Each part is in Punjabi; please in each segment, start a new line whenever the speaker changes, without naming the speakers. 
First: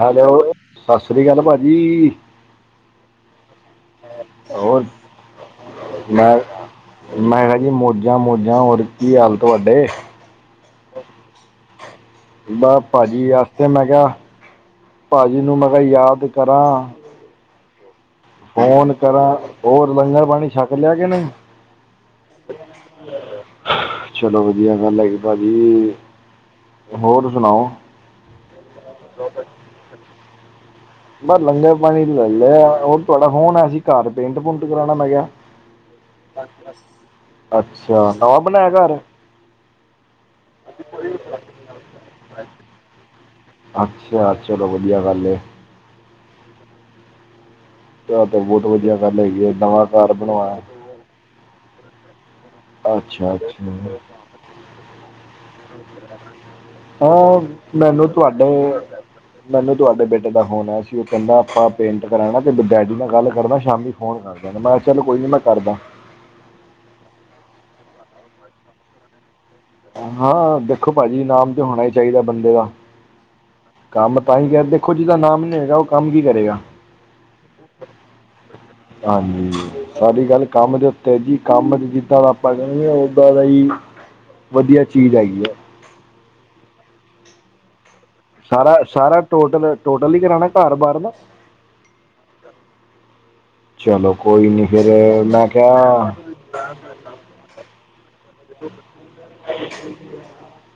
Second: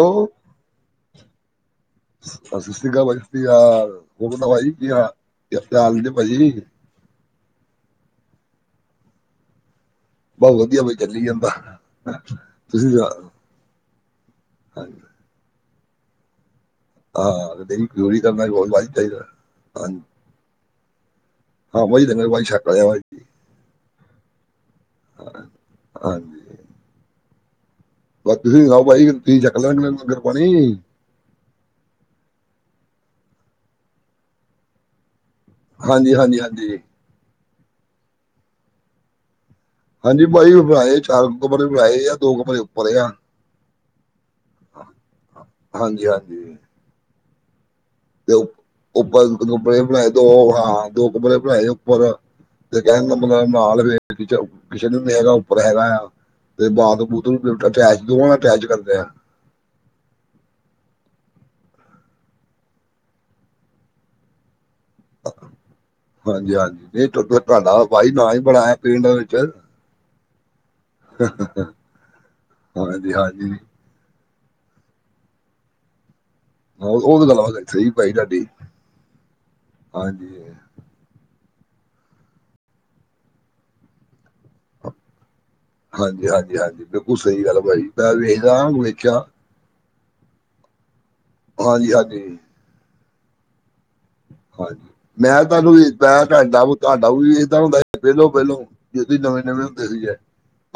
ਹੈਲੋ ਸਸਰੀਕਾਲ ਭਾਜੀ।
ਸਸਰੀਕਾਲ ਭਾਜੀ ਸਸਰੀਕਾਲ ਹੋਰ
ਹੋਰ
ਕੀ ਹਾਲ ਚਾਲ ਭਾਜੀ।
ਮੈਂਖਾ ਜੀ ਮੌਜਾਂ ਮੋਜਾਂ ਹੋਰ ਕੀ ਹਾਲ ਤੁਹਾਡੇ।
ਬਹੁਤ ਵਧੀਆ ਬਾਈ ਚੱਲੀ ਜਾਂਦਾ।
ਮੈ
ਤੁਸੀਂ
ਭਾਜੀ
ਸੁਣਾਓ
ਆਸਤੇ ਮੈਂ ਕਿਹਾ
[unintelligible]
ਭਾਜੀ ਨੂੰ ਮੈਂਖਾ ਯਾਦ ਕਰਾਂ।
ਹਾਂ ਜ਼ਰੂਰੀ ਕਰਨਾ। ਭਾਜੀ
ਫੋਨ
ਚਾਹੀਦਾ
ਕਰਾਂ ਹੋਰ
ਹਾਂਜੀ
ਲੰਗਰ ਪਾਣੀ ਛੱਕ ਲਿਆ ਕਿ ਨਹੀਂ।
ਹਾਂ ਬਹੀ ਲੰਗੁਰਬਾਣੀ ਛਕ ਲਿਆ ਬਾਈ ਜੀ।
ਚਲੋ ਵਧੀਆ ਗੱਲ ਹੈਗੀ ਭਾਜੀ।
ਹਾਂਜੀ
ਹੋਰ ਸੁਣਾਓ?
ਬਸ ਤੁਸੀਂ ਸੁਣਾਓ ਭਾਜੀ ਤੁਸੀਂ ਛੱਕ ਲਿਆ ਲੰਗਰ ਪਾਣੀ।
ਬਸ ਲੰਗਰਪਾਣੀ ਲੈ ਲਿਆ ਹੋਰ ਤੁਹਾਡਾ ਫੋਣ ਆ ਸੀ। ਘਰ ਪੇਂਟ ਪੂਟ ਕਰਾਣਾ ਮੈਖਾਂ।
ਹਾਂਜੀ ਹਾਂਜੀ ਹਾਂਜੀ
ਅੱਛਾ ਨਵਾਂ ਬਣਾਇਆ ਘਰ।
ਹਾਂਜੀ ਬਾਈ ਬਣਾਏ ਚਾਰ ਕਮਰੇ ਬਣਾਏ ਆ ਦੋ ਕਮਰੇ ਉੱਪਰ ਆ।
ਅੱਛਿਆ ਚਲੋ ਵਧੀਆ ਗੱਲ ਏ।
ਹਾਂਜੀ ਹਾਂਜੀ
ਇਹ
ਤੇ
ਤਾਂ ਬਹੁਤ ਵਧੀਆ ਗੱਲ
ਉੱਪਰ
ਹੈਗੀ ਹੈ
ਕਮਰੇ ਬਣੇ
ਨਵਾਂ
ਬਣਾਏ।
ਘਰ
ਦੋ
ਬਣਵਾਇਆ
ਹਾਂ ਦੋ ਕਮਰੇ ਬਣਾਏ ਉੱਪਰ। ਤੇ ਕਹਿਣ
ਅੱਛਾ
ਮਤਲਬ
ਅੱਛਾ
[unintelligible] ਕਿਚਨ ਵੀ ਨੀ ਹੈਗਾ ਉੱਪਰ ਹੈਗਾ ਆ। ਤੇ ਬਾਤ ਬੂਥ
ਹਾਂ
ਅਟੈਚ
ਮੈਨੂੰ
ਦੋਵਾਂ
ਤੁਹਾਡੇ
ਅਟੈਚ ਕਰਦੇ ਆ।
ਮੈਨੂੰ ਤੁਹਾਡੇ ਬੇਟੇ ਦਾ ਫੋਨ ਆਇਆ ਸੀ। ਉਹ ਕਹਿੰਦਾ ਆਪਾਂ ਪੇਂਟ ਕਰਾਣਾ ਤੇ ਡੈਡੀ ਨਾਲ ਗੱਲ ਕਰਨਾ ਸ਼ਾਮੀ ਫੋਨ ਕਰ ਮੈਂ ਆਖਿਆ ਕੋਈ ਨੀ ਮੈਂ ਕਰਦਾ।
ਹਾਂਜੀ ਹਾਂਜੀ ਨਹੀਂ ਤੁਹਾਡਾ ਭਾਈ ਨਾਂ ਹੀ ਬੜਾ ਪਿੰਡ ਵਿੱਚ।
ਹਾਂ ਦੇਖੋ ਭਾਜੀ ਨਾਮ ਤੇ ਹੋਣਾ ਹੀ ਚਾਹੀਦਾ ਬੰਦੇ ਦਾ।
ਹਾਂਜੀ ਹਾਂਜੀ
ਕੰਮ ਤਾਂ ਹੀ ਕਿਹਾ ਦੇਖੋ ਜਿਹਦਾ ਨਾਮ ਨੀ ਹੈਗਾ ਉਹ ਕੰਮ ਕੀ ਕਰੇਗਾ।
ਹਾਂ, ਉਹ ਉਹ ਤਾਂ ਗੱਲ ਵਾ-
[unintelligible]
ਸਹੀ ਭਾਈ ਤੁਹਾਡੀ
ਹਾਂਜੀ ਸਾਡੀ
ਹਾਂਜੀ
ਗੱਲ ਕੰਮ ਦੇ ਉ ਤੇ ਜੀ ਕੰਮ ਨੀ ਕੀਤਾ ਦਾ ਆਪਾਂ ਕਹਿਦਾਗੇ ਉੱਦਾਂ ਦਾ ਜੀ। ਵਧੀਆ ਚੀਜ ਹੈਗੀ ਆ।
ਹਾਂਜੀ- ਹਾਂਜੀ-ਹਾਂਜੀ ਬਿਲਕੁਲ ਸਹੀ ਗੱਲ ਆ ਭਾਜੀ।
ਸਾਰਾ-ਸਾਰਾ ਟੋਟਲ-ਟੋਟਲ ਹੀ ਕਰਾਉਣਾ ਘਰ ਬਾਹਰ ਦਾ।
ਹਾਂਜੀ-ਹਾਂਜੀ।
ਚਲੋ ਕੋਈ ਨਹੀਂ
ਹਾਂਜੀ
ਫਿਰ
ਮੈਂ ਤੁਹਾਨੂੰ ਵੀ
ਕਿਹਾ
ਏਦ੍ਹਾ [unintelligible] ਜਿਦੇ ਨਵੇ- ਨਵੇਂ ਹੁੰਦੇ ਸੀਗੇ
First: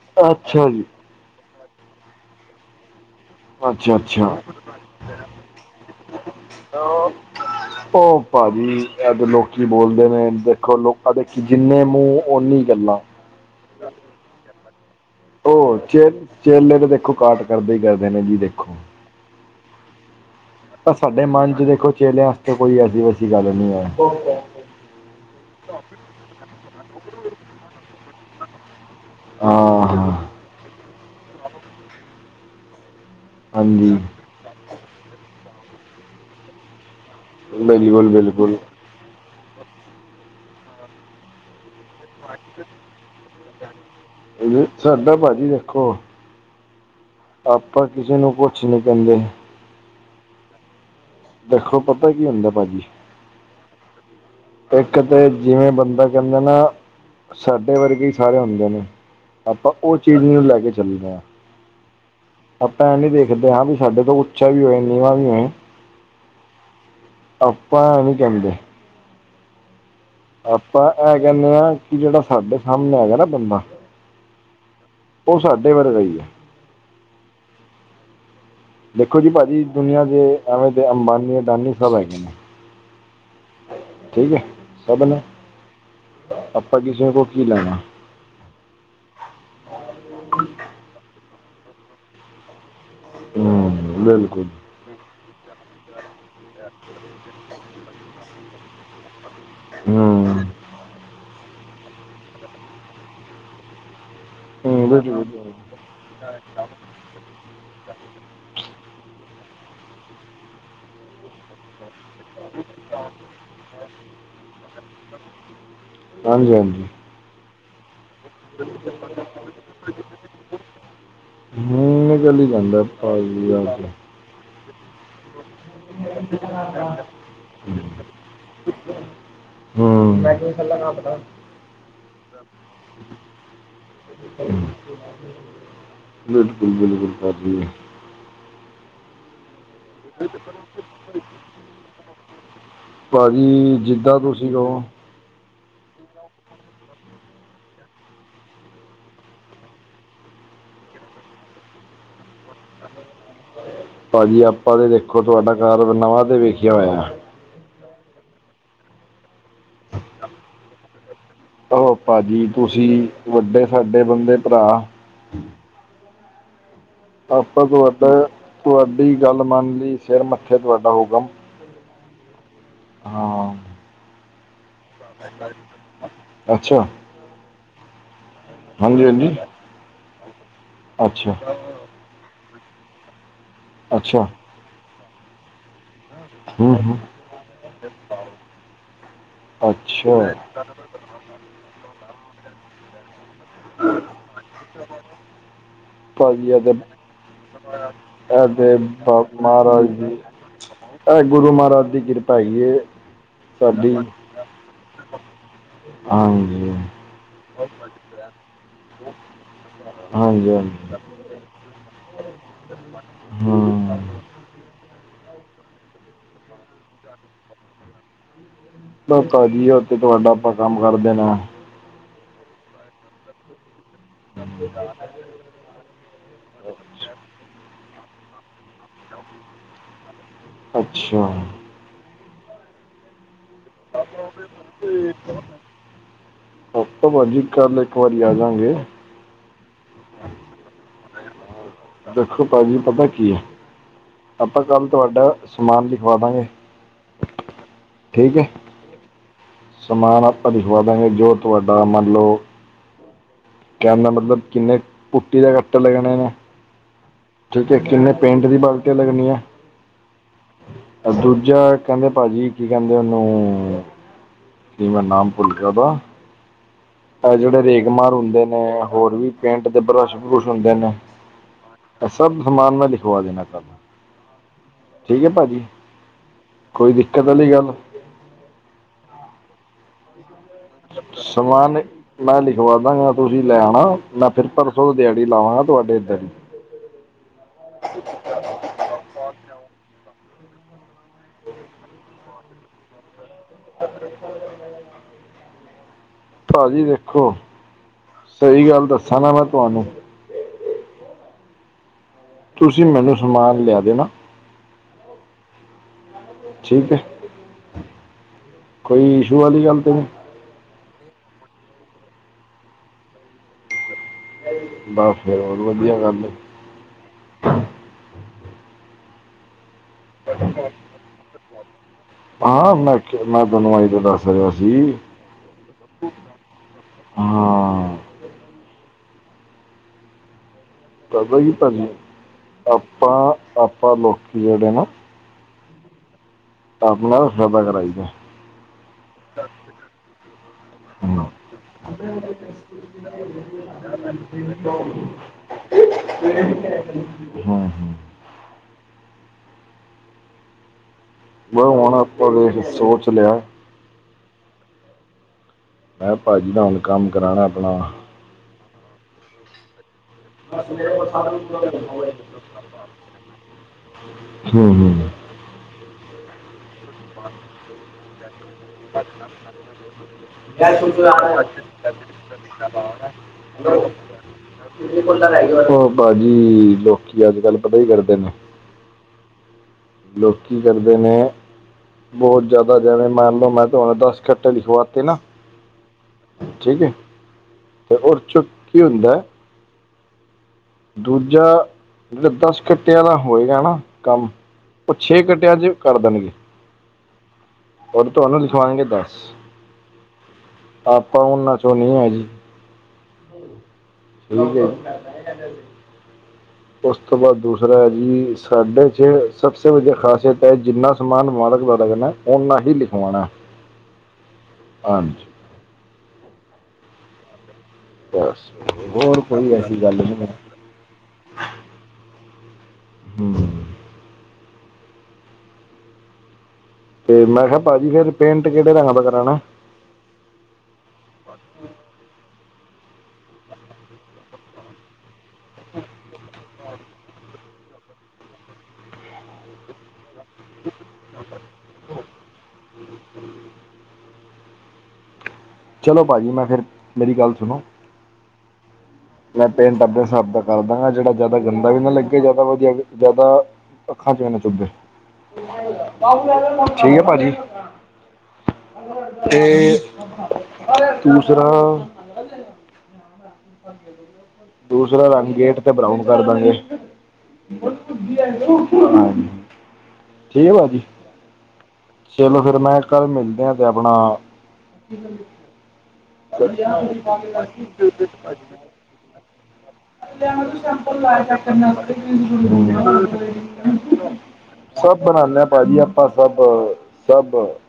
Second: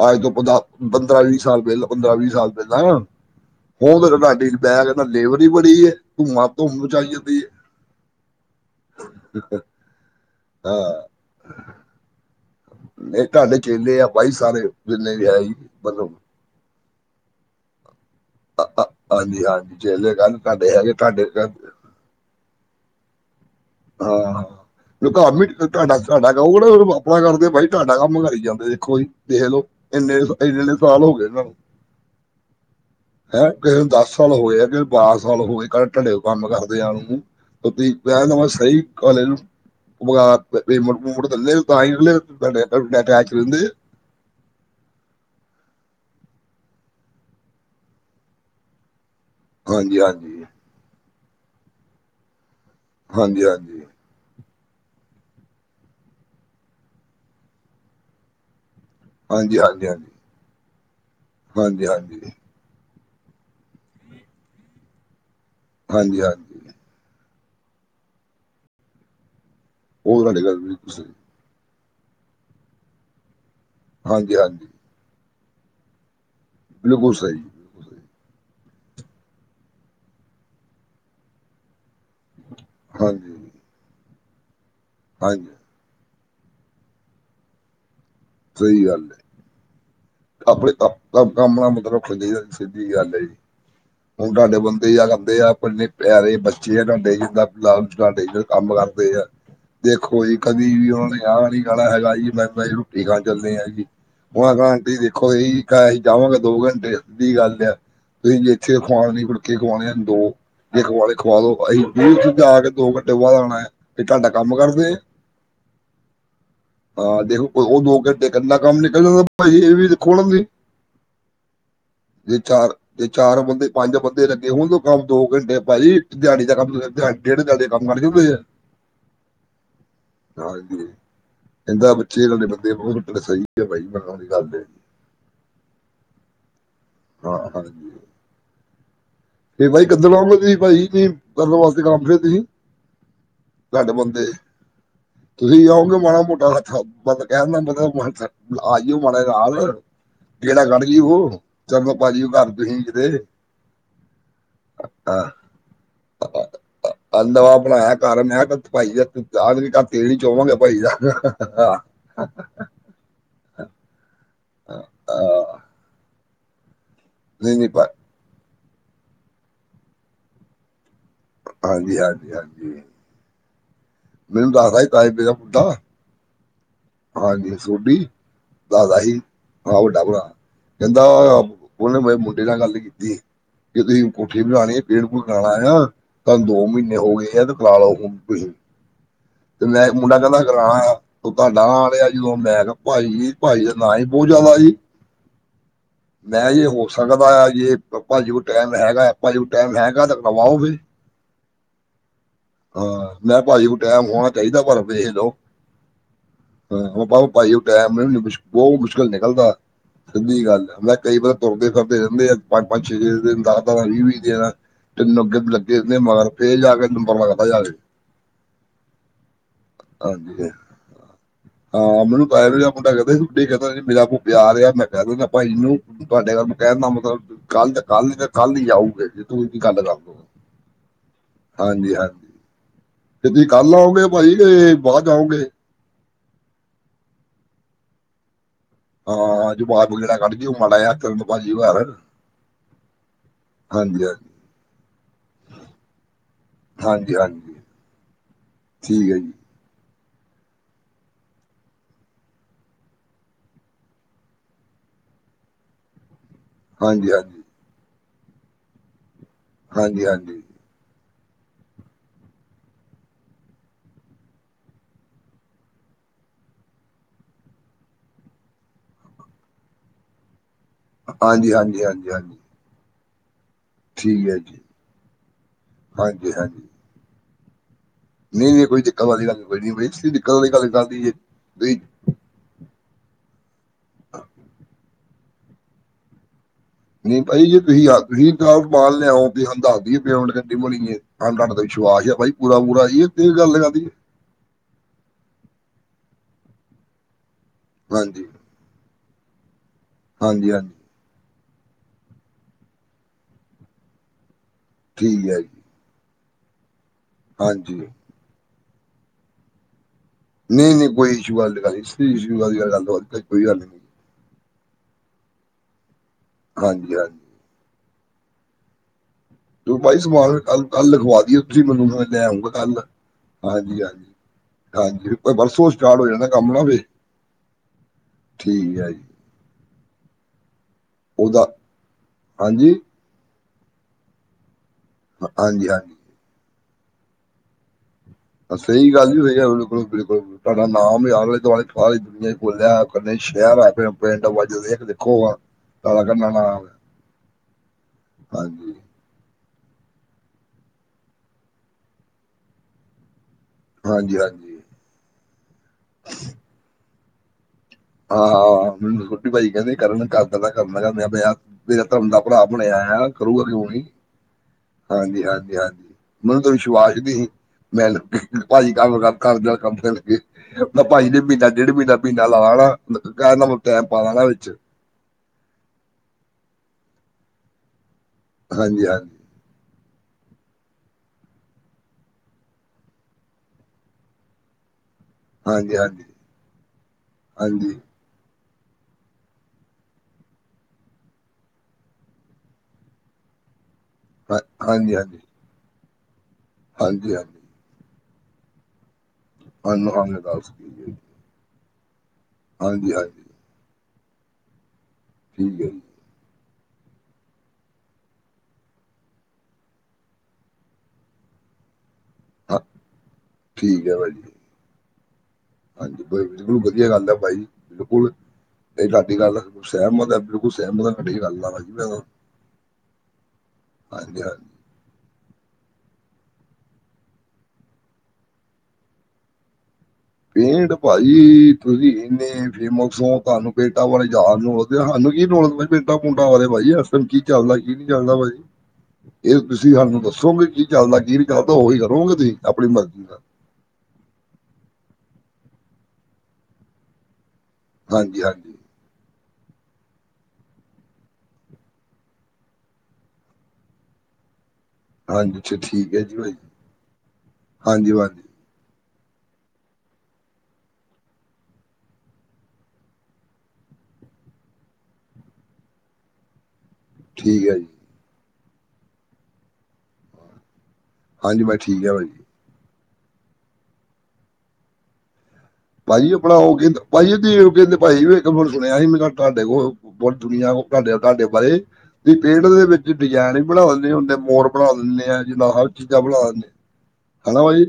ਆਜ ਤੋਂ
ਅੱਛਾ ਜੀ
ਪੰਜਾਹ ਚਾਲੀ ਸਾਲ ਪਹਿਲਾਂ ਪੰਦਰਾਂਹ ਵੀਹ-ਸਾਲ ਪਹਿਲਾਂ। ਹੁਣ
ਅੱਛਾ
ਤੇ
ਅੱਛਾ
ਤੁਹਾਡੀ ਬੈਗ ਨਾ ਲੇਵਰੀ ਹੀ ਬੜੀ ਧੂੰਆਂ- ਧੁੰਮ ਮਚਾਈ ਜਾਂਦੀ ਏ।
ਉਹ ਭਾਜੀ ਅੱਜ ਲੋਕੀ ਬੋਲਦੇ ਨੇ ਦੇਖੋ
ਹਾਂ
ਲੋਕ ਦੇ ਜਿੰਨੇ ਮੂੰਹ ਓਨੀ ਗੱਲਾਂ।
ਨਹੀਂ ਤੁਹਾਡੇ ਚੇਲੇ ਆ ਬਾਈ ਸਾਰੇ ਜਿੰਨੇ ਵੀ ਹੈ ਜੀ
ਉਹ ਚੇ
ਮਤਲਬ।
ਚੇਲੇ ਤੇ ਦੇਖੋ ਕਾਟ ਕਰਦੇ ਹੀ ਕਰਦੇ ਨੇ ਜੀ ਦੇਖੋ
ਹਾਂਜੀ- ਹਾਂਜੀ ਚੇਲੇ ਗੱਲ।
ਪਰ ਸਾਡੇ ਮਨ 'ਚ' ਦੇਖੋ ਚੇਲਿਆਂ ਵਾਸਤੇ ਕੋਈ ਐਸੀ ਵੈਸੀ ਗੱਲ ਨਹੀਂ ਹੈ।
ਆਹ ਕੰਮ ਵੀ ਤੁਡਾ- ਤੁਡਾ ਕਹਊ ਨਾ ਫਿਰ ਆਪਣਾ ਕਰਦੇ ਬਾਈ ਤੁਹਾਡਾ ਕੰਮ ਕਰਾਈ ਜਾਂਦੇ ਨੇ। ਕੋਈ ਦੇਖ ਲਓ
ਹਾਂ ਹਾਂ
ਇੰਨੇ-ਇੰਨੇ- ਇੰਨੇ ਸਾਲ ਹੋ ਗਏ ਇਹਨਾਂ ਨੂੰ। ਹੈਂ ਕਿਸੇ ਨੂੰ
ਹਾਂਜੀ
ਦੱਸ ਸਾਲ ਹੋਏ ਆ ਕਿਸੇ ਨੂੰ ਬਾਰਾਂ ਸਾਲ ਹੋਏ ਕ ਢੰਡੇ ਕੰਮ ਕਰਦਿਆਂ ਨੂੰ ਤੇ ਤੁਸੀ
ਬਿਲਕੁਲ
ਕਹਿ ਦੇਣਾ
ਬਿਲਕੁਲ
ਸੀ। [unintelligible] ਦੇ [unintelligible]
ਏ ਸਾਡਾ ਭਾਜੀ ਦੇਖੋ। ਆਪਾਂ ਕਿਸੇ ਨੂੰ ਕੁਛ ਨੀ ਕਹਿੰਦੇ।
ਹਾਂਜੀ-ਹਾਂਜੀ।
ਦੇਖੋ ਪਤਾ ਕੀ ਹੁੰਦਾ ਭਾਜੀ।
ਹਾਂਜੀ-ਹਾਂਜੀ।
ਇੱਕ ਤੇ ਜਿਵੇਂ ਬੰਦਾ ਕਹਿੰਦੇ ਨਾ ਸਾਡੇ ਵਰਗੇ ਹੀ ਸਾਰੇ ਹੁੰਦੇ ਨੇ। ਆਪਾਂ ਉਹ ਚੀਜ਼ ਨੂੰ ਲੈ ਕੇ ਚੱਲਦੇ ਆ।
ਹਾਂਜੀ-ਹਾਂਜੀ।
ਆਪਾਂ ਐ ਨੀ ਦੇਖਦੇ ਹਾਂ ਵੀ ਸਾਡੇ ਤੋਂ ਉੱਚਾ ਵੀ ਏ ਨੀਵਾਂ ਵੀ ਏ।
ਹਾਂਜੀ- ਹਾਂਜੀ।
ਆਪਾ ਇਹ ਨੀ ਕਹਿੰਦੇ
ਉਹ ਤੁਹਾਡੀ ਗੱਲ
ਆਪਾਂ
ਬਿਲਕੁਲ ਸਹੀ
ਇਹ ਕਹਿੰਦੇ ਆ ਕਿ ਜਿਹੜਾ ਸਾਡੇ ਸਾਹਮਣੇ ਹੈਗਾ ਨਾ ਬੰਦਾ
ਹਾਂਜ- ਹਾਂਜੀ।
ਉਹ ਸਾਡੇ ਵਰਗਾ ਹੀ ਏ।
ਬਿਲਕੁਲ ਸਹੀ। ਬਿਲਕੁਲ ਸਹੀ।
ਦੇਖੋ ਜੀ, ਭਾਜੀ ਦੁਨੀਆਂ ਦੇ ਐਵੇਂ ਤੇ ਅੰਬਾਨੀ- ਅਡਾਨੀ ਸਬ ਹੈਗੇ ਨੇ।
ਹਾਂਜੀ।
ਠੀਕ ਹੈ, ਸਭ ਨੇ
ਹਾਂਜੀ
ਆਪਾਂ ਕਿਸੇ ਕੋਲ ਕੀ ਲੈਣਾ।
ਸਹੀ ਗੱਲ ਹੈ। ਆਪਣੀ ਕੰਮ -ਕਾਮ ਨਾਲ਼ ਮਤਲਬ ਰੱਖਣਾ ਚਾਹੀਦਾ ਸਿੱਧੀ ਗੱਲ ਹੈ ਜੀ।
ਹਮ।
ਹੁਣ ਤੁਹਾਡੇ ਬੰਦੇ ਯਾਦ ਆਂਦੇ ਆ। ਇੰਨੇ ਪਿਆਰੇ ਬੱਚੇ ਆ ਤੋਡੇ [unintelligible] ਘੰਟੇ 'ਚ ਕੰਮ ਕਰਦੇ ਆ। ਦੇਖੋ
ਹੂੰ
ਜੀ, ਕਦੀ ਵੀ ਉਹਨਾ ਨੇ ਆ ਨੀ ਕਹਿਣਾ, ਹੈਗਾ ਜੀ ਮੈਂ ਰੋਟੀ ਖਾਣ ਚੱਲੇ ਆ ਜੀ। ਉਨ੍ਹਾਂ ਕਹਿਣਾ
ਹੂੰ
ਆਂਟੀ ਦੇਖੋ,
ਬਿਲਕੁਲ
ਘਰ ਅਸੀ ਜਾਵਾਂਗੇ ਦੋ ਘੰਟੇ ਦੀ ਗੱਲ ਆ ਸਿੱਧੀ ਜੇ। ਛੇ ਖਵਾਣੇ ਨੀ, ਫੁਲਕੇ ਖਵਾਣੇ ਦੋ, ਖਵਾਣੇ ਲੋ ਅਸੀਂ ਮੈਨੂੰ ਸਮਝਾਇਆ ਕੇ ਦੋ ਘੰਟੇ ਬਾਅਦ ਆਣਾ ਤੇ, ਤੁਹਾਡਾ ਕੰਮ ਆ ਕਰਦੇ।
' [inaudible] ' ਹਾਂਜੀ-ਹਾਂਜੀ।
ਅਹ ਦੇਖੋ, ਉਹ ਦੋ ਘੰਟੇ। ਕਿੰਨਾ ਕੰਮ ਨਿਕਲ ਜਾਂਦਾ ਭਾਈ, ਇਹ ਵੀ ਦੇਖੋ ਹਨਾ ਤੁਸੀਂ ' [inaudible]
ਹੂੰ
' ਜੇ
ਨਿਕਲ ਹੀ
ਚਾਰ।
ਜਾਂਦਾ
ਜੇ ਚਾਰ
ਭਾਜੀ
ਬੰਦੇ,
ਯਾਰ ਤੇ।
ਪੰਜ ਬੰਦੇ ਲੱਗੇ ਹੋਣ, ਕੰਮ ਦੋ ਘੰਟੇ। ਭਾਜੀ ਇੱਕ ਦਿਹਾੜੀ ਦਾ ਕੰਮ ਦਿਹਾ ਡੇਢ ਦਿਹਾੜੀ ਕੰਮ ਬਣ ਜੋ।
ਹਮ' ' [unintelligible]
ਕਹਿੰਦਾ, ਬੱਚੇ ਇਕੱਲੇ ਬੰਦੇ ਬਹੁਤ ਸਹੀ ਐ, ਬਾਈ ਮੈਂ ਦੀ ਗੱਲ।
' [inaudible] ' ਬਿਲਕੁੱਲ-ਬਿਲਕੁੱਲ
ਹਾਂ
ਕਰਦੇ ਐ।
ਫਿਰ ਭਾਈ ਕਿੱਦਣ ਆਓਗੇ, ਤੁਸੀ ਭਾਈ, ਕਰਨ ਵਾਸਤੇ ਕੰਮ ਫਿਰ ਤੁਸੀ?
ਭਾਂਜੀ, ਜਿੱਦਾਂ ਤੁਸੀ ਕਹੋ?
ਤੁਸੀ ਜਾਓਗੇ ਮਾੜਾ-ਮੋਟਾ ' [unintelligible] ' ਕਹਿਣ ਦਾ ਮਤਲਬ ਆਈ ਓ ਮਾੜਾ ਨਾਲ। ਗੇੜਾ ਕੱਢ ਜੀ ਓ, ਉਹ ਚਰਨ ਪਾ ਜੀ ਘਰ ਤੁਸੀ ਕਦੇ।
ਭਾਜੀ ਆਪਾਂ ਤੇ ਦੇਖੋ, ਤੁਹਾਡਾ ਘਾਰ ਨਵਾ ਤੇ ਵੇਖਿਆ ਹੋਇਆਂ।
ਨਵਾਂ ਬਣਾਇਆ। ਘਰ ਮੈਂ ਕਿਹਾ ਭਾਈ, ਦਾ ਆ ਆਧ ਪੱਕਾ ਤੇਲ ਹੀ, ਚੋਵਾਂਗੇ ਭਾਈ ਦਾ
ਜੀ ਵੱਡੇ ਸਾਡੇ ਬੰਦੇ, ਭਰਾ।
ਆ।
ਆਪਾਂ
ਨਹੀਂ ਪਰ
ਤੁਹਾਡਾ ਤੁਹਾਡੀ ਗੱਲ ਮੰਨ, ਲਈ ਸਿਰ ਮੱਥੇ ਤੁਹਾਡਾ ਹੁਕਮ।
ਹਾਂਜੀ-ਹਾਂਜੀ, ਹਾਂਜੀ।
ਹਾਂ।
ਮੈਨੂੰ ਦੱਸਦਾ ਸੀ, ਤਾਏ ਮੇਰੇ ਦਾ ਮੁੰਡਾ।
' [inaudible] ' ਅੱਛਿਆ।
ਹਾਂਜੀ, ਸੋਢੀ ਦੱਸਦਾ ਸੀ।
ਹਾਂਜੀ
ਹਾਂ ਵੱਡਾ ਭਰਾ ਕਹਿੰਦਾ
ਅੱਛਾ
ਆ। ਉਹਨੇ ਮੇਰੇ ਮੁੰਡੇ ਨਾਲ ਗੱਲ ਕੀਤੀ ਕਿ, ਤੁਸੀਂ
ਅੱਛਾ
ਕੋਠੀ ਬਣਾਣੀ ਹੈ ਪੇਂਟ ਪੂਟ ਕਰਾਣਾ ਆ। ਕੱਲ੍ਹ ਦੋ
ਹੂੰ
ਮਹੀਨੇ
ਹੂੰ
ਹੋ ਗਏ ਆ ਤੇ, ਖਿਲਾਰਾ ਉਵੇਂ ਹੀ ਪਿਆ। ਤੇ ਮੈਂ ਮੁੰਡਾ
ਅੱਛਾ
ਕਹਿੰਦਾ ਕਰਾਣਾ ਆ, ਤੁਹਾਡਾ ਨਾਂ ਲਿਆ ਜਦੋਂ ਮੈਂ ਕਿਹਾ ਭਾਈ ਭਾਈ ਦਾ ਨਾਂ ਹੀ ਬਹੁਤ ਜ਼ਿਆਦਾ ਜੀ।' ' [inaudible] ਮੈਂ
ਭਾਜੀ
ਇਹ
ਤੇ
ਹੋ ਸਕਦਾ ਜੇ ਭਾਜੀ
ਇਹ
ਟਾਈਮ
ਤੇ
ਹੈਗਾ, ਭਾਜੀ ਟਾਈਮ
ਮਹਾਰਾਜ
ਹੈਗਾ
ਜੀ
ਤਾਂ ਕਰਵਾਓ ਫਿਰ।
ਇਹ ਗੁਰੂ ਮਹਾਰਾਜ ਦੀ ਕਿਰਪਾ ਹੀ ਏ, ਤੁਹਾਡੀ।
ਹੋਣ ਚਾਹੀਦਾ, ਪਰ ਵੇਖ ਲਓ।
ਹਾਂਜੀ।
' [unintelligible] ' ਉਹ ਟਾਈਮ ਬਹੁਤ ਮੁਸ਼ਕਿਲ ਨਿਕਲਦਾ। ਸਿੱਧੀ ਗੱਲ ਆ। ਮੈਂ
ਹਾਂਜੀ-ਹਾਂਜੀ।
ਕਈ ਵਾਰੀ ਤੁਰਦੇ-ਫਿਰਦੇ ਰਹਿੰਦੇ ਆ, ਪੰਜ-ਪੰਜ, ਛੇੇ-ਛੇ ਦਿਨ ਦਸ-ਦਸ
ਹੂੰ
ਵੀਹ-ਵੀਹ ਦਿਨ। ਤਿੰਨ ਅੱਗੇ ਲੱਗੇ ਨੇ ਮਗਰ ਫੇਰ ਜਾ ਕੇ ਨੰਬਰ ਲੱਗਦਾ ਜਾਕੇ।
ਬੱਸ ਭਾਜੀ, ਅੱਜ ਤੇ ਤੁਹਾਡਾ
ਹਾਂਜੀ
ਆਪਾਂ ਕੰਮ ਕਰ ਦੇਣਾ।
ਹਾਂ ਮੈਨੂੰ' ' [unintelligible] ਆ ਰਿਹਾ, ਮੈਂ ਕਹਿ ਦਿੰਦਾ ਭਾਈ ਨੂੰ, ਤੁਹਾਡੇ ਕੰਮ ਮੈਂ ਕਹਿ ਦਿੰਦਾ ਮਤਲਬ ਕੱਲ੍ਹ ਤੇ, ਕੱਲ੍ਹ ਤੇ ਕੱਲ੍ਹ ਹੀ ਜਾਊ। ਵੀਰ ਜੀ ਤੁਸੀਂ ਗੱਲ ਕਰਲੋ,
ਅੱਛਾ
ਹਾਂਜੀ-ਹਾਂਜੀ। ਕੱਲ੍ਹ ਆਉਂਗੇ ਭਾਜੀ ਕੇ, ਬਾਅਦ 'ਚ' ਆਉਂਗੇ?
ਉਹ ਭਾਜੀ ਕੱਲ੍ਹ ਇੱਕ, ਵਾਰੀ ਆਜਾਂ ਗੇ।
ਹਾਂ ਜਦੋਂ ਆਪ ਗੇੜਾ ਕੱਢ ਦੀ ਉਹ ਮਾੜਾ ਜਾਂ [unintelligible]
ਦੇਖੋ ਭਾਂਜੀ ਪਤਾ ਕੀ ਐ,
ਹਾਂਜੀ
ਆਪਾਂ ਕੱਲ ਤੁਹਾਡਾ ਸਮਾਨ ਲਿਖਵਾਦਾਗੇ।
ਹਾਂਜੀ-ਹਾਂਜੀ।
ਠੀਕ ਐ।
ਠੀਕ ਐ ਜੀ।
ਸਮਾਨ ਆਪਾਂ ਲਿਖਵਾ ਦਾਂਗੇ ਜੋ ਤੁਹਾਡਾ ਮੰਨ ਲਓ। ਕਹਿਣ ਦਾ ਮਤਲਬ ਕਿੰਨੇ ਕੁੱਟੀ ਦਾ ਕੱਟ ਲੱਗਣੇ ਨੇ,
ਹਾਂਜੀ-ਹਾਂਜੀ।
ਠੀਕ ਐ ਕਿੰਨੇ ਪੇਂਟ ਦੀ ਬਾਲਟੀਆਂ ਲੱਗਣੀਆਂ।
ਹਾਂਜੀ-ਹਾਂਜੀ।
ਆ ਦੂਜਾ ਕਹਿੰਦੇ ਭਾਜੀ ਕੀ ਕਹਿੰਦੇ ਉਹਨੂੰ। ਕਿ ਮੈਂ ਨਾਮ ਭੁੱਲ ਗਿਆ ਉਹਦਾ। ਇਹ ਜਿਹੜੇ ਰੇਗਮਾਰ ਹੁੰਦੇ ਨੇ ਹੋਰ ਵੀ ਪੇਂਟ ਦੇ ਬਰੱਸ਼-ਬਰੁਸ਼ ਹੁੰਦੇ ਨੇ।
ਹਾਂਜੀ-ਹਾਂਜੀ,
ਇਹ
ਹਾਂਜੀ-ਹਾਂਜੀ।
ਸਭ ਸਮਾਨ ਨਾ ਲਿਖਵਾ ਦੇਣਾ ਕਰਨਾ।
ਠੀਕ ਐ ਜੀ, ਹਾਂਜੀ-ਹਾਂਜੀ।
ਕੋਈ ਦਿੱਕਤ ਆਲੀ ਗੱਲ।
ਨਹੀਂ-ਨਹੀਂ ਕੋਈ ਦਿੱਕਤ ਵਾਲੀ ਗੱਲ ਕੋਈ ਨੀ ਬਾਈ ਦਿੱਕਤ ਵਾਲੀ ਗੱਲ, ਕਰਦੀ ਜੇ ਤੁਸੀਂ
ਸਮਾਨ ਮੈਂ ਲਿਖਵਾ ਦਾਂਗਾ ਤੁਸੀਂ ਲੈ ਆਉਣਾ ਮੈਂ ਫਿਰ ਪਰਸੋਂ ਤੋਂ ਦਿਹਾੜੀ ਲਾਵਾਂਗਾ ਤੁਹਾਡੇ ਇੱਥੇ
ਨਹੀਂ ਭਜੀ ਜੇ ਤੁਸੀਂ [unintelligible] ਬਾਲ ਲਿਆਓ ਵੀ [unintelligible] ਹਾਂ ਤੁਹਾਡੇ ਤੇ ਵਿਸ਼ਵਾਸ ਆ ਬਾਈ ਪੂਰਾ-ਪੂਰਾ ਇਹ ਗੱਲ ਕਾਦੀ।
ਭਾਜੀ ਦੇਖੋ।
ਹਾਂਜੀ।
ਸਹੀ ਗੱਲ ਦੱਸਾਂ ਨਾ ਮੈਂ ਤੁਹਾਨੂੰ
ਹਾਂਜੀ-ਹਾਂਜੀ।
ਤੁਸੀਂ ਮੈਨੂੰ ਸਮਾਨ ਲਿਆ ਦੇਣਾ।
ਠੀਕ ਐ ਜੀ।
ਠੀਕ ਐ।
ਹਾਂਜੀ।
ਕੋਈ ਇਸ਼ੂ ਆਲੀ ਗੱਲ ਤੇ ਨਹੀਂ।
ਨਹੀਂ-ਨਹੀਂ ਕੋਈ ਇਸ਼ੂ ਆਲੀ ਗੱਲ ਇਸ਼ੂ ਆਲੀ ਕੋਈ ਗੱਲ ਨੀ।
ਬਸ ਫੇਰ ਹੋਰ ਵਧੀਆ ਗੱਲ ਏ‌।
ਹਾਂਜੀ-ਹਾਂਜੀ। ਤੂੰ ਬਾਈ ਸਮਾਨ ਕੱਲ੍ਹ-ਕੱਲ੍ਹ ਲਿਖਵਾ ਦੀਓ। ਤੁਸੀਂ ਮੈਨੂੰ ਲੈ ਆਉਂਗਾ ਗੱਲ
ਹਾਂ ਮੈਂ ਮੈਂ ਤੁਹਾਨੂੰ ਆਈ ਤਾਂ
ਹਾਂਜੀ-ਹਾਂਜੀ,
ਦੱਸ ਰਿਹਾ ਸੀ
ਹਾਂਜੀ ਬਰਸੋਂ, ਸਟਾਟ ਹੋ ਜਾਂਦਾ ਕੰਮ ਵੇ
ਹਾਂ।
ਠੀਕ ਐ ਜੀ।
[unintelligible]
ਉਹਦਾ
ਜੀ ਭਾਜੀ
ਹਾਂਜੀ
ਆਪਾਂ-ਆਪਾਂ ਲੋਕੀ ਜਿਹੜੇ ਨਾ,
ਹਾਂਜੀ-ਹਾਂਜੀ।
ਆਪਣਾ ਸੇਵਾ ਕਰਾਈ ਦਾ,
ਸਹੀ ਗੱਲ ਈ ਹੋਈ ਐ ਬਿਲਕੁਲ-ਬਿਲਕੁਲ ਤੁਹਾਡਾ ਨਾਮ ਈ
ਹੂੰ
ਆਲ਼ੇ-ਦੁਆਲ਼ੇ ਸਾਰੀ ਦੁਨੀਆਂ ਚ ਈ ਬੋਲਿਆ। [unintelligible] ਸ਼ਹਿਰ ਆ ਪਿੰਡ ਵੱਜ ਦੇ ਦੇਖੋ ਵ
[unintelligible]
ਹਾਂਜੀ।
ਬਸ ਹੁਣ ਆਪਾਂ ਤੇ ਦੇਖ ਸੋਚ ਲਿਆ।
ਹਾਂਜੀ-ਹਾਂਜੀ।
ਮੈਂ ਭਾਜੀ ਨਾਲ ਕੰਮ ਕਰਾਣਾ ਆਪਣਾ
ਹਾਂ-ਹਾਂ ਮੈਨੂੰ ਛੋਟੇ ਭਾਜੀ ਕਹਿੰਦੇ ਸੀ ਕਰਨ ਕਾ ਮੈਂ ਤਾਂ ਮੈਂ ਕਿਹਾ ਮੇਰਾ ਧਰਮ ਦਾ ਭਰਾ ਬਣਿਆ ਆ ਕਰੂਗਾ ਕਿਉਂ ਨੀ।
ਹੂੰ ਹੂੰ
ਹਾਂਜੀ-ਹਾਂਜੀ ਹਾਂਜੀ ਮੈਨੂੰ ਤਾਂ ਵਿਸ਼ਵਾਸ 'ਤੇ ਤੁਸੀਂ ਮੈਂ ਭਾਜੀ ਕੰਮ ਘਰ ਦਾ ਕੰਮ ਕਰਨ ਲਗੇ। ਭਾਜੀ ਨੇ ਮਹੀਨਾ ਡੇਢ ਮਹੀਨਾ ਮਹੀਨਾ ਲਾ ਲਾਣਾ ਕਹਿ ਦੇਣਾ ਟੈਮ ਪਾ ਲਾ ਨਾ ਵਿੱਚ।
[unintelligible] ਓ ਭਾਜੀ ਲੋਕੀਂ ਅੱਜ-ਕੱਲ੍ਹ ਪਤਾ ਕੀ ਕਰਦੇ ਨੇ।
ਹਾਂਜੀ-ਹਾਂਜੀ।
ਲੋਕੀ ਕਰਦੇ ਨੇ ਬਹੁਤ ਜ਼ਿਆਦਾ-ਜਿਆਦਾ ਮਾਰਨ। ਮੈਂ ਤੁਹਾਨੂੰ ਦਸ ਘੰਟੇ ਲਿਖਵਾਤੇ ਨਾ
ਹਾਂਜੀ-ਹਾਂਜੀ,
ਠੀਕ ਐ।
ਹਾਂਜੀ,
ਤੇ ਹੋਰ ਚੱਪੁ ਕੀ ਹੁੰਦਾ। ਦੂਜਾ ਜਿਹੜਾ ਦਸ ਘੰਟਿਆਂ ਦਾ ਹੋਏਗਾ ਨਾ ਕੰਮ। ਉਹ ਛੇ ਘੰਟੇ 'ਚ ਕਰ ਦੇਣਗੇ।
ਹਾਂਜੀ-ਹਾਂਜੀ।
ਔਰ ਤੁਹਾਨੂੰ ਲਿਖਵਾਂਗੇ ਦੱਸ।
ਇਹਨੂੰ ਆ ਗੇ ਦਸ
ਆਪਾਂ ਉਹਨਾਂ 'ਚੋ ਨੀ ਹੈਗੇ।
ਹਾਂਜੀ-ਹਾਂਜੀ। ਠੀਕ ਹੈ ਜੀ
[unintelligible] [inaudible] ਉਸ ਤੋਂ ਬਾਅਦ ਦੂਸਰਾ ਜੀ ਸਾਡੇ ਛੇ ਸਭ ਸੇ ਵਧੀਆ ਖਾਸੀਅਤ ਹੈ। ਜਿੰਨਾ ਸਮਾਨ ਮਾਲਕ ਤੁਹਾਡਾ ਕਹਿਣਾ
ਹਾਂ
ਉਨ੍ਹਾਂ ਹੀ ਲਿਖਵਾਉਣਾ
ਠੀਕ ਹੈ ਭਾਅ ਜੀ
[inaudible] ਹਾਂਜੀ।
ਹਾਂਜੀ, ਬਿਲਕੁਲ ਵਧੀਆ ਗੱਲ ਐ ਬਾਈ। ਬਿਲਕੁਲ
ਬਸ
ਮੈਂ ਤੁਹਾਡੀ
ਹੋਰ
ਗੱਲ
ਕੋਈ
ਨਾਲ
ਐਸੀ ਗੱਲ
ਸਹਿਮਤ
ਨਹੀਂ
ਆ
ਹੈ
ਬਿਲਕੁਲ। ਸਹਿਮਤ ਆ ਤੁਹਾਡੀ ਗੱਲ ਨਾਲ ਭਾਜੀ ਮੈਂ ਤਾਂ
ਹੂੰ
ਹਾਂਜੀ-ਹਾਂਜੀ।
'ਤੇ ਮੈਂ ਕਿਹਾ ਭਾਜੀ ਫਿਰ ਪੇਂਟ ਕਿਹੜੇ ਦਾ ਰੰਗ ਕਰਾਣਾ।
ਪੇਂਟ ਭਾਜੀ ਤੁਸੀਂ ਇੰਨੇ ਫੇਮਸ ਹੋ ਤੁਹਾਨੂੰ ਪੇਟਾਂ ਵਾਲੇ ਜਾਦ ਨੂੰ 'ਤੇ ਸਾਨੂੰ ਕੀ ਨੋਲਜ ਪੇਟਾ ਪੂੰਟਾਂ ਵਾਰੇ ਭਾਜੀ ਇਸ ਟਾਈਮ ਕੀ ਚੱਲਦਾ ਕੀ ਨੀ ਚੱਲਦਾ ਭਾਜੀ।
[inaudible]
ਇਹ ਤੁਸੀਂ ਸਾਨੂੰ ਦੱਸੋਗੇ ਕੀ ਚੱਲਦਾ ਕੀ ਨਹੀਂ ਚੱਲਦਾ। ਉਹੀ ਕਰੋਗੇ ਤੁਸੀਂ ਆਪਣੀ ਮਰਜ਼ੀ ਨਾਲ
ਚਲੋ ਭਾਜੀ, ਮੈਂ ਫਿਰ ਮੇਰੀ ਗੱਲ ਸੁਣੋ।
ਹਾਂਜੀ-ਹਾਂਜੀ।
[inaudible] ਮੈਂ ਪੇਂਟ ਆਪਣੇ ਹਿਸਾਬ ਦਾ ਕਰਦਾਂਗਾ। ਜਿਹੜਾ ਜ਼ਿਆਦਾ ਗੰਦਾ ਵੀ ਨਾ ਲੱਗੇ ਜਿਆਦਾ ਵਧੀਆ ਜ਼ਿਆਦਾ ਅੱਖਾਂ 'ਚ ਵੀ ਨਾ ਚੁਬੇ
ਹਾਂਜੀ ਅੱਛਾ ਠੀਕ ਹੈ ਜੀ ਭਾਜੀ
[inaudible] ਠੀਕ ਆ ਭਾਜੀ।
ਹਾਂਜੀ ਹਾਂਜੀ
[inaudible] 'ਤੇ [inaudible] ਦੂਸਰਾ ਦੂਸਰਾ ਰੰਗ ਗੇਟ 'ਤੇ ਬਰਾਉਨ ਕਰ ਦਾਂਗੇ।
ਠੀਕ ਐ ਜੀ।
ਹਾਂਜੀ [inaudible] ਠੀਕ ਆ ਭਾਜੀ।
ਹਾਂਜੀ ਬਸ ਠੀਕ ਐ ਭਾਜੀ।
ਚਲੋ ਫਿਰ ਮੈਂ ਕੱਲ੍ਹ ਮਿਲਦੇ ਆਂ 'ਤੇ ਆਪਣਾ
ਭਾਜੀ ਆਪਣਾ ਉਹ ਕਹਿੰਦਾ ਭਾਜੀ ਉਹ ਕਹਿੰਦੇ ਭਾਜੀ ਵੀ ਇੱਕ ਮਣ ਸੁਣਿਆ ਸੀ ਮੈਂ ਤੁਹਾਡੇ ਕੋਲ ਬਹੁਤ ਦੁਨੀਆਂ ਤੁਡੇ-ਤੁਡੇ ਬਾਰੇ ਦੀ ਪੇਂਟ ਦੇ ਵਿੱਚ ਡਿਜਾਇਨ ਵੀ ਬਣਾ ਦਿੰਦੇ ਓ। ਮੋਰ ਬਣਾ
ਸਭ
ਦਿੰਨੇ ਆਂ
ਬਣਾਉਂਦੇ ਹਾਂ
ਜਿੰਨਾ ਹਰ
ਭਾਜੀ
ਚੀਜ਼ਾਂ
ਆਪਾਂ
ਬਣਾ
ਸਭ
ਦਿੰਨੇ [inaudible]
ਸਭ
ਹਨਾ ਬਾਈ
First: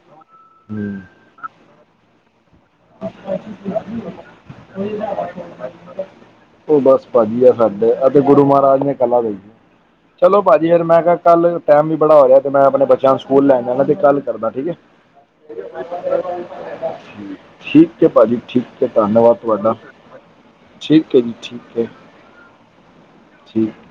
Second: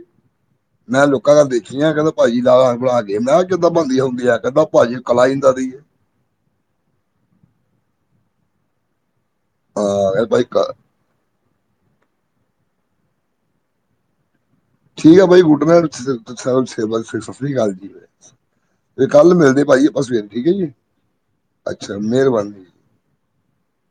ਹਮ।
ਕਹਿੰਦਾ ਦੇਖੀਆਂ, ਕਹਿੰਦਾ ਭਾਜੀ ਲਾਲਾ ਬਣਾ ਕੇ‌ ਮੈਂ ਕਿਹਾ ਕਿੱਦਾਂ ਬਣਦੀ ਹੁੰਦੀ ਆ ਕਹਿੰਦਾ ਭਾਜੀ ਕਲਾ ਹੀ ਇੰਦਾ ਦੀ ਏ।
ਉਹ ਬੱਸ ਭਾਜੀ ਆ ਸਾਡੇ ਅਤੇ ਗੁਰੂ ਮਹਾਰਾਜ ਨੇ ਕਲਾ ਦੇਣੀ ਏ
ਹਾਂ ਕਹਿੰਦਾ
ਚਲੋ
ਭਾਈ ਕ-
ਭਾਜੀ ਮੈਂ ਕਿਹਾ ਕੱਲ੍ਹ ਟਾਈਮ ਵੀ ਬੜਾ ਹੋ ਰਿਹਾ 'ਤੇ ਮੈਂ ਆਪਣੇ ਬੱਚਿਆਂ ਨੂੰ ਸਕੂਲ ਲੈਣ ਜਾਂਦਾ 'ਤੇ ਕੱਲ੍ਹ ਕਰਦਾ ਠੀਕ ਐ।
ਠੀਕ ਆ ਬਾਈ ਗੁੱਡ ਨਾਈਟ ਛੇੇੇ ' [unintelligible] ' ਸੱਸੀ੍ ਕਾਲ।
ਠੀਕ ਐ ਭਾਜੀ, ਠੀਕ ਐ, ਧੰਨਵਾਦ ਤੁਹਾਡਾ
ਭਾਜੀ ਆਪਾਂ ਸਵੇਰ ਠੀਕ ਹੈ ਜੀ
ਠੀਕ ਐ ਜੀ, ਠੀਕ ਐ।
ਅੱਛਾ ਮਿਹਰਬਾਨੀ ਜੀ
' [inaudible] ' ਠੀਕ।